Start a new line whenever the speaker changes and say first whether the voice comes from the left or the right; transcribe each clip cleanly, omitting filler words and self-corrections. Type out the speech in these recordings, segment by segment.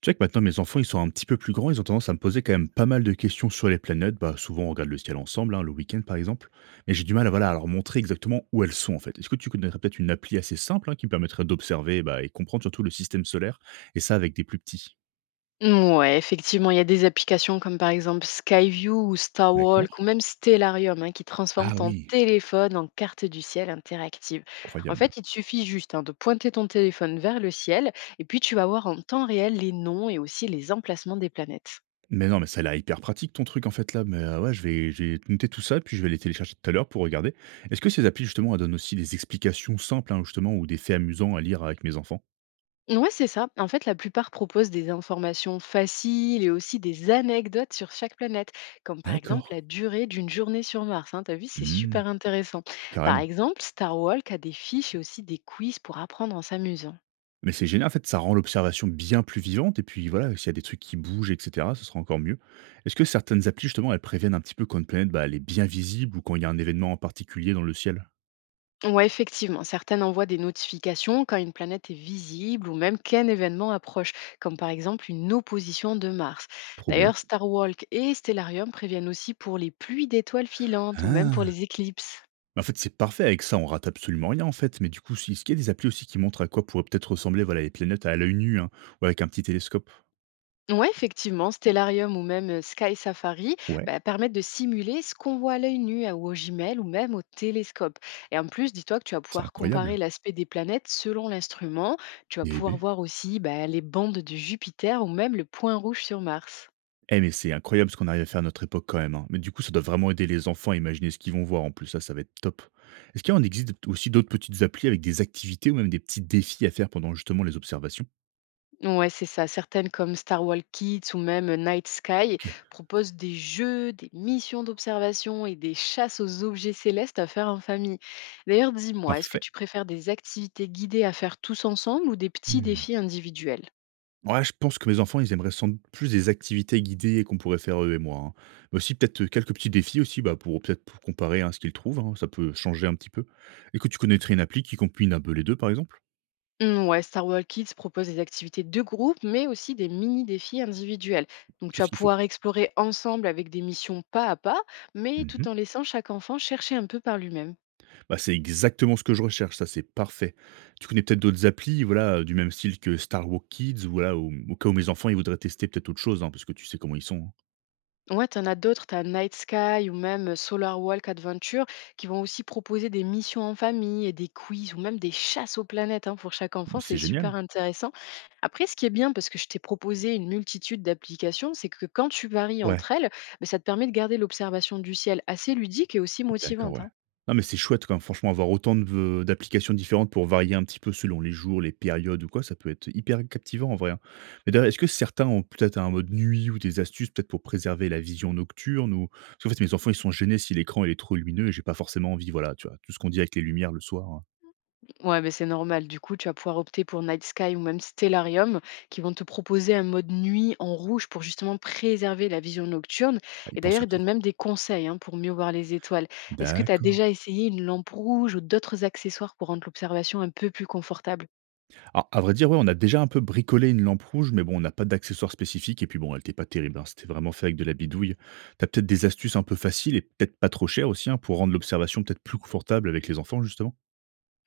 right: Tu sais que maintenant mes enfants, ils sont un petit peu plus grands, ils ont tendance à me poser quand même pas mal de questions sur les planètes. Bah, souvent, on regarde le ciel ensemble, hein, le week-end par exemple. Mais j'ai du mal à, voilà, à leur montrer exactement où elles sont en fait. Est-ce que tu connaîtrais peut-être une appli assez simple hein, qui me permettrait d'observer bah, et comprendre surtout le système solaire, et ça avec des plus petits.
left: Ouais, effectivement, il y a des applications comme par exemple Skyview ou
right: D'accord.
left: Starwalk ou même Stellarium, hein, qui transforment
right: Ah
left: ton
right: oui.
left: téléphone en carte du ciel interactive. En
right: Incroyable.
left: fait, il te suffit juste, hein, de pointer ton téléphone vers le ciel et puis tu vas voir en temps réel les noms et aussi les emplacements des planètes.
right: Mais non, mais ça a l'air hyper pratique ton truc en fait là. Mais ouais, je vais, j'ai noté tout ça, puis je vais les télécharger tout à l'heure pour regarder. Est-ce que ces applis justement, elles donnent aussi des explications simples hein, justement ou des faits amusants à lire avec mes enfants?
left: Ouais, c'est ça. En fait, la plupart proposent des informations faciles et aussi des anecdotes sur chaque planète, comme par exemple
right: D'accord.
left: la durée d'une journée sur Mars. Hein. T'as vu, c'est
right: Hmm.
left: super intéressant. Par
right: Carrément.
left: exemple, Star Walk a des fiches et aussi des quiz pour apprendre en s'amusant.
right: Mais c'est génial, en fait, ça rend l'observation bien plus vivante et puis voilà, s'il y a des trucs qui bougent et cetera, ce sera encore mieux. Est-ce que certaines applis justement, elles préviennent un petit peu quand une planète, bah, elle est bien visible ou quand il y a un événement en particulier dans le ciel?
left: Ouais, effectivement, certaines envoient des notifications quand une planète est visible ou même qu'un événement approche, comme par exemple une opposition de Mars.
right: Trop bien.
left: D'ailleurs, Star Walk et Stellarium préviennent aussi pour les pluies d'étoiles filantes ou même pour
right: Ah!
left: les éclipses.
right: Mais en fait, c'est parfait, avec ça, on rate absolument rien en fait, mais du coup, si est-ce qu'il y a des applis aussi qui montrent à quoi pourraient peut-être ressembler, voilà, les planètes à l'œil nu, hein, ou avec un petit télescope?
left: Ouais, effectivement, Stellarium ou même Sky Safari
right: Ouais,
left: bah, permettent de simuler ce qu'on voit à l'œil nu ou au jumelles ou même au télescope. Et en plus, dis-toi que tu vas
right: c'est
left: pouvoir comparer
right: incroyable.
left: l'aspect des planètes selon l'instrument. Tu vas
right: Eh
left: pouvoir
right: beh!
left: voir aussi bah, les bandes de Jupiter ou même le point rouge sur Mars.
right: Eh mais c'est incroyable ce qu'on arrive à faire à notre époque quand même, hein. Mais du coup, ça doit vraiment aider les enfants à imaginer ce qu'ils vont voir en plus, ça va être top. Est-ce qu'il y en existe aussi d'autres petites applis avec des activités ou même des petits défis à faire pendant justement les observations?
left: Ouais, c'est ça. Certaines comme Star Wars Kids ou même Night Sky
right: Ok.
left: proposent des jeux, des missions d'observation et des chasses aux objets célestes à faire en famille. D'ailleurs, dis-moi, est-ce que
right: Parfait.
left: tu préfères des activités guidées à faire tous ensemble ou des petits
right: Hmm.
left: défis individuels?
right: Ouais, je pense que mes enfants, ils aimeraient sans doute plus des activités guidées qu'on pourrait faire eux et moi, hein. Mais aussi peut-être quelques petits défis aussi, bah, pour peut-être pour comparer à ce qu'ils trouvent, hein, ça peut changer un petit peu. Et que tu connaîtrais une appli qui combine un peu les deux, par exemple?
left: Hmm, ouais, Star Wars Kids propose des activités de groupe, mais aussi des mini-défis individuels. Donc
right: Tout
left: tu
right: ce
left: vas
right: qu'il faut.
left: pouvoir explorer ensemble avec des missions pas à pas, mais tout en laissant chaque enfant chercher un peu par lui-même.
right: Bah, c'est exactement ce que je recherche, ça, c'est parfait. Tu connais peut-être d'autres applis, voilà, du même style que Star Walk Kids, voilà, au cas où mes enfants, ils voudraient tester peut-être autre chose, hein, parce que tu sais comment ils sont, hein.
left: Ouais, t'en as d'autres, t'as Night Sky ou même Solar Walk Adventure qui vont aussi proposer des missions en famille et des quiz ou même des chasses aux planètes, hein, pour chaque
right: Mais
left: enfant,
right: c'est
left: c'est
right: génial.
left: super intéressant. Après, ce qui est bien, parce que je t'ai proposé une multitude d'applications, c'est que quand tu varies
right: Ouais,
left: entre elles, ben, ça te permet de garder l'observation du ciel assez ludique et aussi
right: d'accord,
left: motivante,
right: ouais.
left: hein.
right: Non, mais c'est chouette quand même, franchement, avoir autant de d'applications différentes pour varier un petit peu selon les jours, les périodes ou quoi, ça peut être hyper captivant en vrai, hein. Mais d'ailleurs, est-ce que certains ont peut-être un mode nuit ou des astuces peut-être pour préserver la vision nocturne ou parce qu'en fait, mes enfants, ils sont gênés si l'écran, il est trop lumineux et j'ai pas forcément envie, voilà, tu vois, tout ce qu'on dit avec les lumières le soir, hein.
left: Ouais, mais c'est normal. Du coup, tu vas pouvoir opter pour Night Sky ou même Stellarium, qui vont te proposer un mode nuit en rouge pour justement préserver la vision nocturne.
right: Ah, ils
left: Et
right: pensent
left: d'ailleurs,
right: à
left: ils
right: tout.
left: donnent même des conseils, hein, pour mieux voir les étoiles. Est-ce que tu as
right: D'accord.
left: déjà essayé une lampe rouge ou d'autres accessoires pour rendre l'observation un peu plus confortable?
right: Alors, à vrai dire, ouais, on a déjà un peu bricolé une lampe rouge, mais bon, on n'a pas d'accessoires spécifiques. Et puis bon, elle était pas terrible, hein. C'était vraiment fait avec de la bidouille. T'as peut-être des astuces un peu faciles et peut-être pas trop chères aussi, hein, pour rendre l'observation peut-être plus confortable avec les enfants, justement.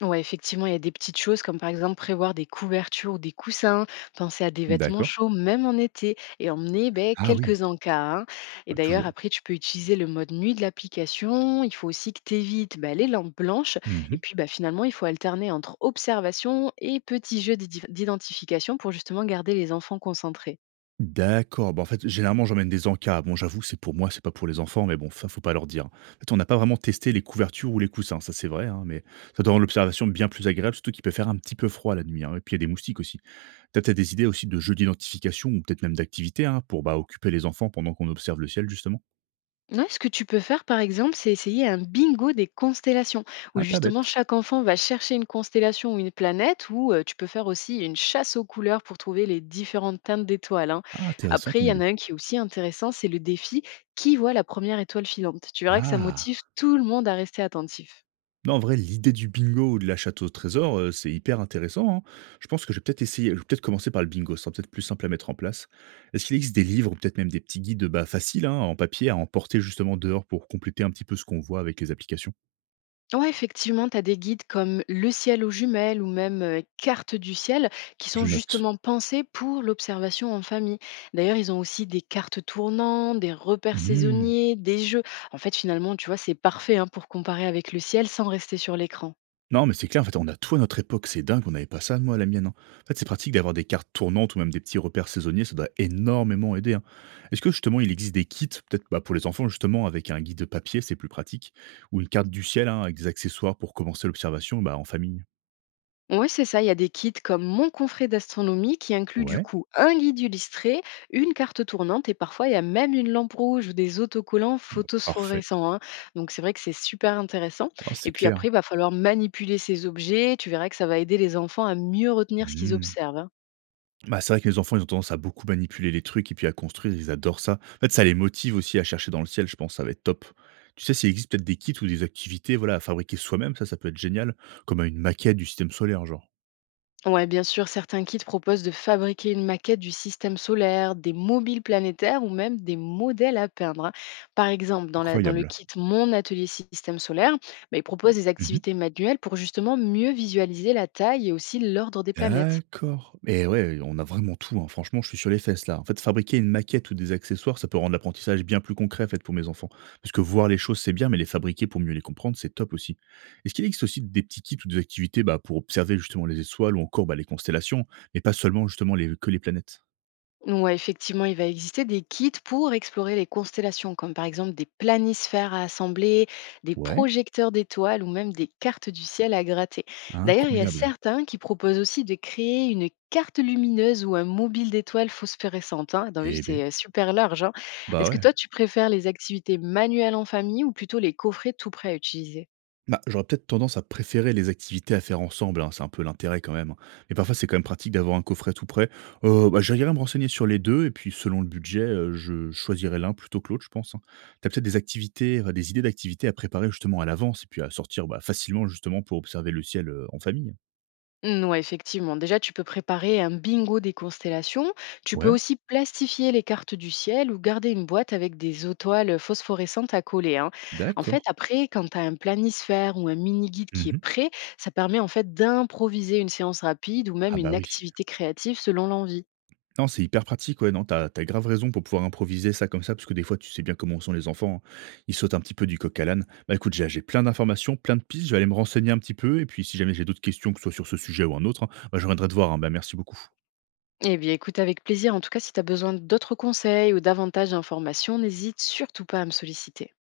left: Ouais, effectivement, il y a des petites choses comme par exemple prévoir des couvertures ou des coussins, penser à des vêtements
right: D'accord.
left: chauds même en été et emmener ben,
right: Ah oui,
left: quelques encas, hein. Et
right: ah,
left: d'ailleurs,
right: toujours.
left: après, tu peux utiliser le mode nuit de l'application. Il faut aussi que tu évites ben, les lampes blanches. Et
right: Mhm.
left: puis, bah, finalement, il faut alterner entre observation et petits jeux d'identification pour justement garder les enfants concentrés.
right: D'accord. Bah, en fait, généralement, j'emmène des encas. Bon, j'avoue, c'est pour moi, c'est pas pour les enfants, mais bon, ça, faut pas leur dire. En fait, on n'a pas vraiment testé les couvertures ou les coussins, ça c'est vrai, hein, mais ça doit rendre l'observation bien plus agréable, surtout qu'il peut faire un petit peu froid la nuit, hein, et puis il y a des moustiques aussi. T'as as peut-être des idées aussi de jeux d'identification ou peut-être même d'activités, hein, pour, bah, occuper les enfants pendant qu'on observe le ciel justement?
left: Ouais, ce que tu peux faire, par exemple, c'est essayer un bingo des constellations, où
right: Ah, pas
left: justement
right: bête.
left: chaque enfant va chercher une constellation ou une planète, ou tu peux faire aussi une chasse aux couleurs pour trouver les différentes teintes d'étoiles, hein.
right: Ah, intéressant
left: Après, il
right: comme
left: y en
right: idée.
left: a un qui est aussi intéressant, c'est le défi qui voit la première étoile filante. Tu verras que ça
right: Ah!
left: motive tout le monde à rester attentif.
right: Non, en vrai, l'idée du bingo ou de la château au trésor, c'est hyper intéressant, hein. Je pense que je vais peut-être essayer, je vais peut-être commencer par le bingo, ce sera peut-être plus simple à mettre en place. Est-ce qu'il existe des livres ou peut-être même des petits guides, bah, faciles, hein, en papier à emporter justement dehors pour compléter un petit peu ce qu'on voit avec les applications?
left: Ouais, effectivement, tu as des guides comme Le ciel aux jumelles ou même Carte du ciel qui sont
right: Je note.
left: justement pensés pour l'observation en famille. D'ailleurs, ils ont aussi des cartes tournantes, des repères
right: Mmh.
left: saisonniers, des jeux. En fait, finalement, tu vois, c'est parfait, hein, pour comparer avec le ciel sans rester sur l'écran.
right: Non, mais c'est clair, en fait, on a tout à notre époque, c'est dingue, on n'avait pas ça, moi, à la mienne, hein. En fait, c'est pratique d'avoir des cartes tournantes ou même des petits repères saisonniers, ça doit énormément aider, hein. Est-ce que, justement, il existe des kits, peut-être bah, pour les enfants, justement, avec un guide de papier, c'est plus pratique, ou une carte du ciel, hein, avec des accessoires pour commencer l'observation bah, en famille?
left: Oui, c'est ça. Il y a des kits comme Mon confrère d'astronomie qui inclut du
right: Ouais,
left: coup un guide illustré, une carte tournante et parfois il y a même une lampe rouge ou des autocollants
right: bah, parfait.
left: photosphorescents, hein. Donc c'est vrai que c'est super intéressant.
right: Ah, c'est
left: Et puis après,
right: clair.
left: il va falloir manipuler ces objets. Tu verras que ça va aider les enfants à mieux retenir ce qu'ils
right: Mmh.
left: observent, hein.
right: Bah, c'est vrai que les enfants, ils ont tendance à beaucoup manipuler les trucs et puis à construire, ils adorent ça. En fait, ça les motive aussi à chercher dans le ciel, je pense, ça va être top. Tu sais, s'il existe peut-être des kits ou des activités voilà, à fabriquer soi-même, ça peut être génial, comme à une maquette du système solaire, genre.
left: Ouais, bien sûr, certains kits proposent de fabriquer une maquette du système solaire, des mobiles planétaires ou même des modèles à peindre, hein. Par exemple, dans le
right: Incroyable.
left: kit Mon atelier système solaire, bah, ils proposent des
right: Mhm.
left: activités manuelles pour justement mieux visualiser la taille et aussi l'ordre des planètes.
right: D'accord. Et ouais, on a vraiment tout, hein. Franchement, je suis sur les fesses là. En fait, fabriquer une maquette ou des accessoires, ça peut rendre l'apprentissage bien plus concret en fait pour mes enfants. Parce que voir les choses, c'est bien, mais les fabriquer pour mieux les comprendre, c'est top aussi. Est-ce qu'il existe aussi des petits kits ou des activités bah, pour observer justement les étoiles ou encore bah, les constellations, mais pas seulement justement les, que les planètes?
left: Ouais, effectivement, il va exister des kits pour explorer les constellations, comme par exemple des planisphères à assembler, des
right: Ouais,
left: projecteurs d'étoiles ou même des cartes du ciel à gratter. D'ailleurs, il y a
right: incroyable.
left: certains qui proposent aussi de créer une carte lumineuse ou un mobile d'étoiles phosphorescentes. Hein. T'as vu,
right: Eh
left: c'est
right: ben,
left: super large, hein.
right: bah
left: Est-ce que
right: ouais.
left: toi, tu préfères les activités manuelles en famille ou plutôt les coffrets tout prêts à utiliser?
right: Bah, j'aurais peut-être tendance à préférer les activités à faire ensemble, hein, c'est un peu l'intérêt quand même, hein. Mais parfois, c'est quand même pratique d'avoir un coffret tout prêt. Bah, j'irai me renseigner sur les deux, et puis selon le budget, je choisirai l'un plutôt que l'autre, je pense, hein. T'as peut-être des activités, enfin, des idées d'activités à préparer justement à l'avance, et puis à sortir bah, facilement justement pour observer le ciel en famille.
left: Mmh, ouais, effectivement. Déjà, tu peux préparer un bingo des constellations. Tu peux
right: Ouais,
left: aussi plastifier les cartes du ciel ou garder une boîte avec des étoiles phosphorescentes à coller, hein. En fait,
right: d'accord.
left: après, quand tu as un planisphère ou un mini-guide qui est
right: Mhm.
left: prêt, ça permet en fait d'improviser une séance rapide ou même
right: Ah bah
left: une
right: oui.
left: activité créative selon l'envie.
right: Non, c'est hyper pratique, ouais, non, T'as as grave raison pour pouvoir improviser ça comme ça, parce que des fois, tu sais bien comment sont les enfants, hein. Ils sautent un petit peu du coq à l'âne. Bah, écoute, j'ai plein d'informations, plein de pistes, je vais aller me renseigner un petit peu et puis si jamais j'ai d'autres questions, que ce soit sur ce sujet ou un autre, hein, bah, je reviendrai te voir, hein. Bah, merci beaucoup.
left: Eh bien, écoute, avec plaisir. En tout cas, si tu as besoin d'autres conseils ou davantage d'informations, n'hésite surtout pas à me solliciter.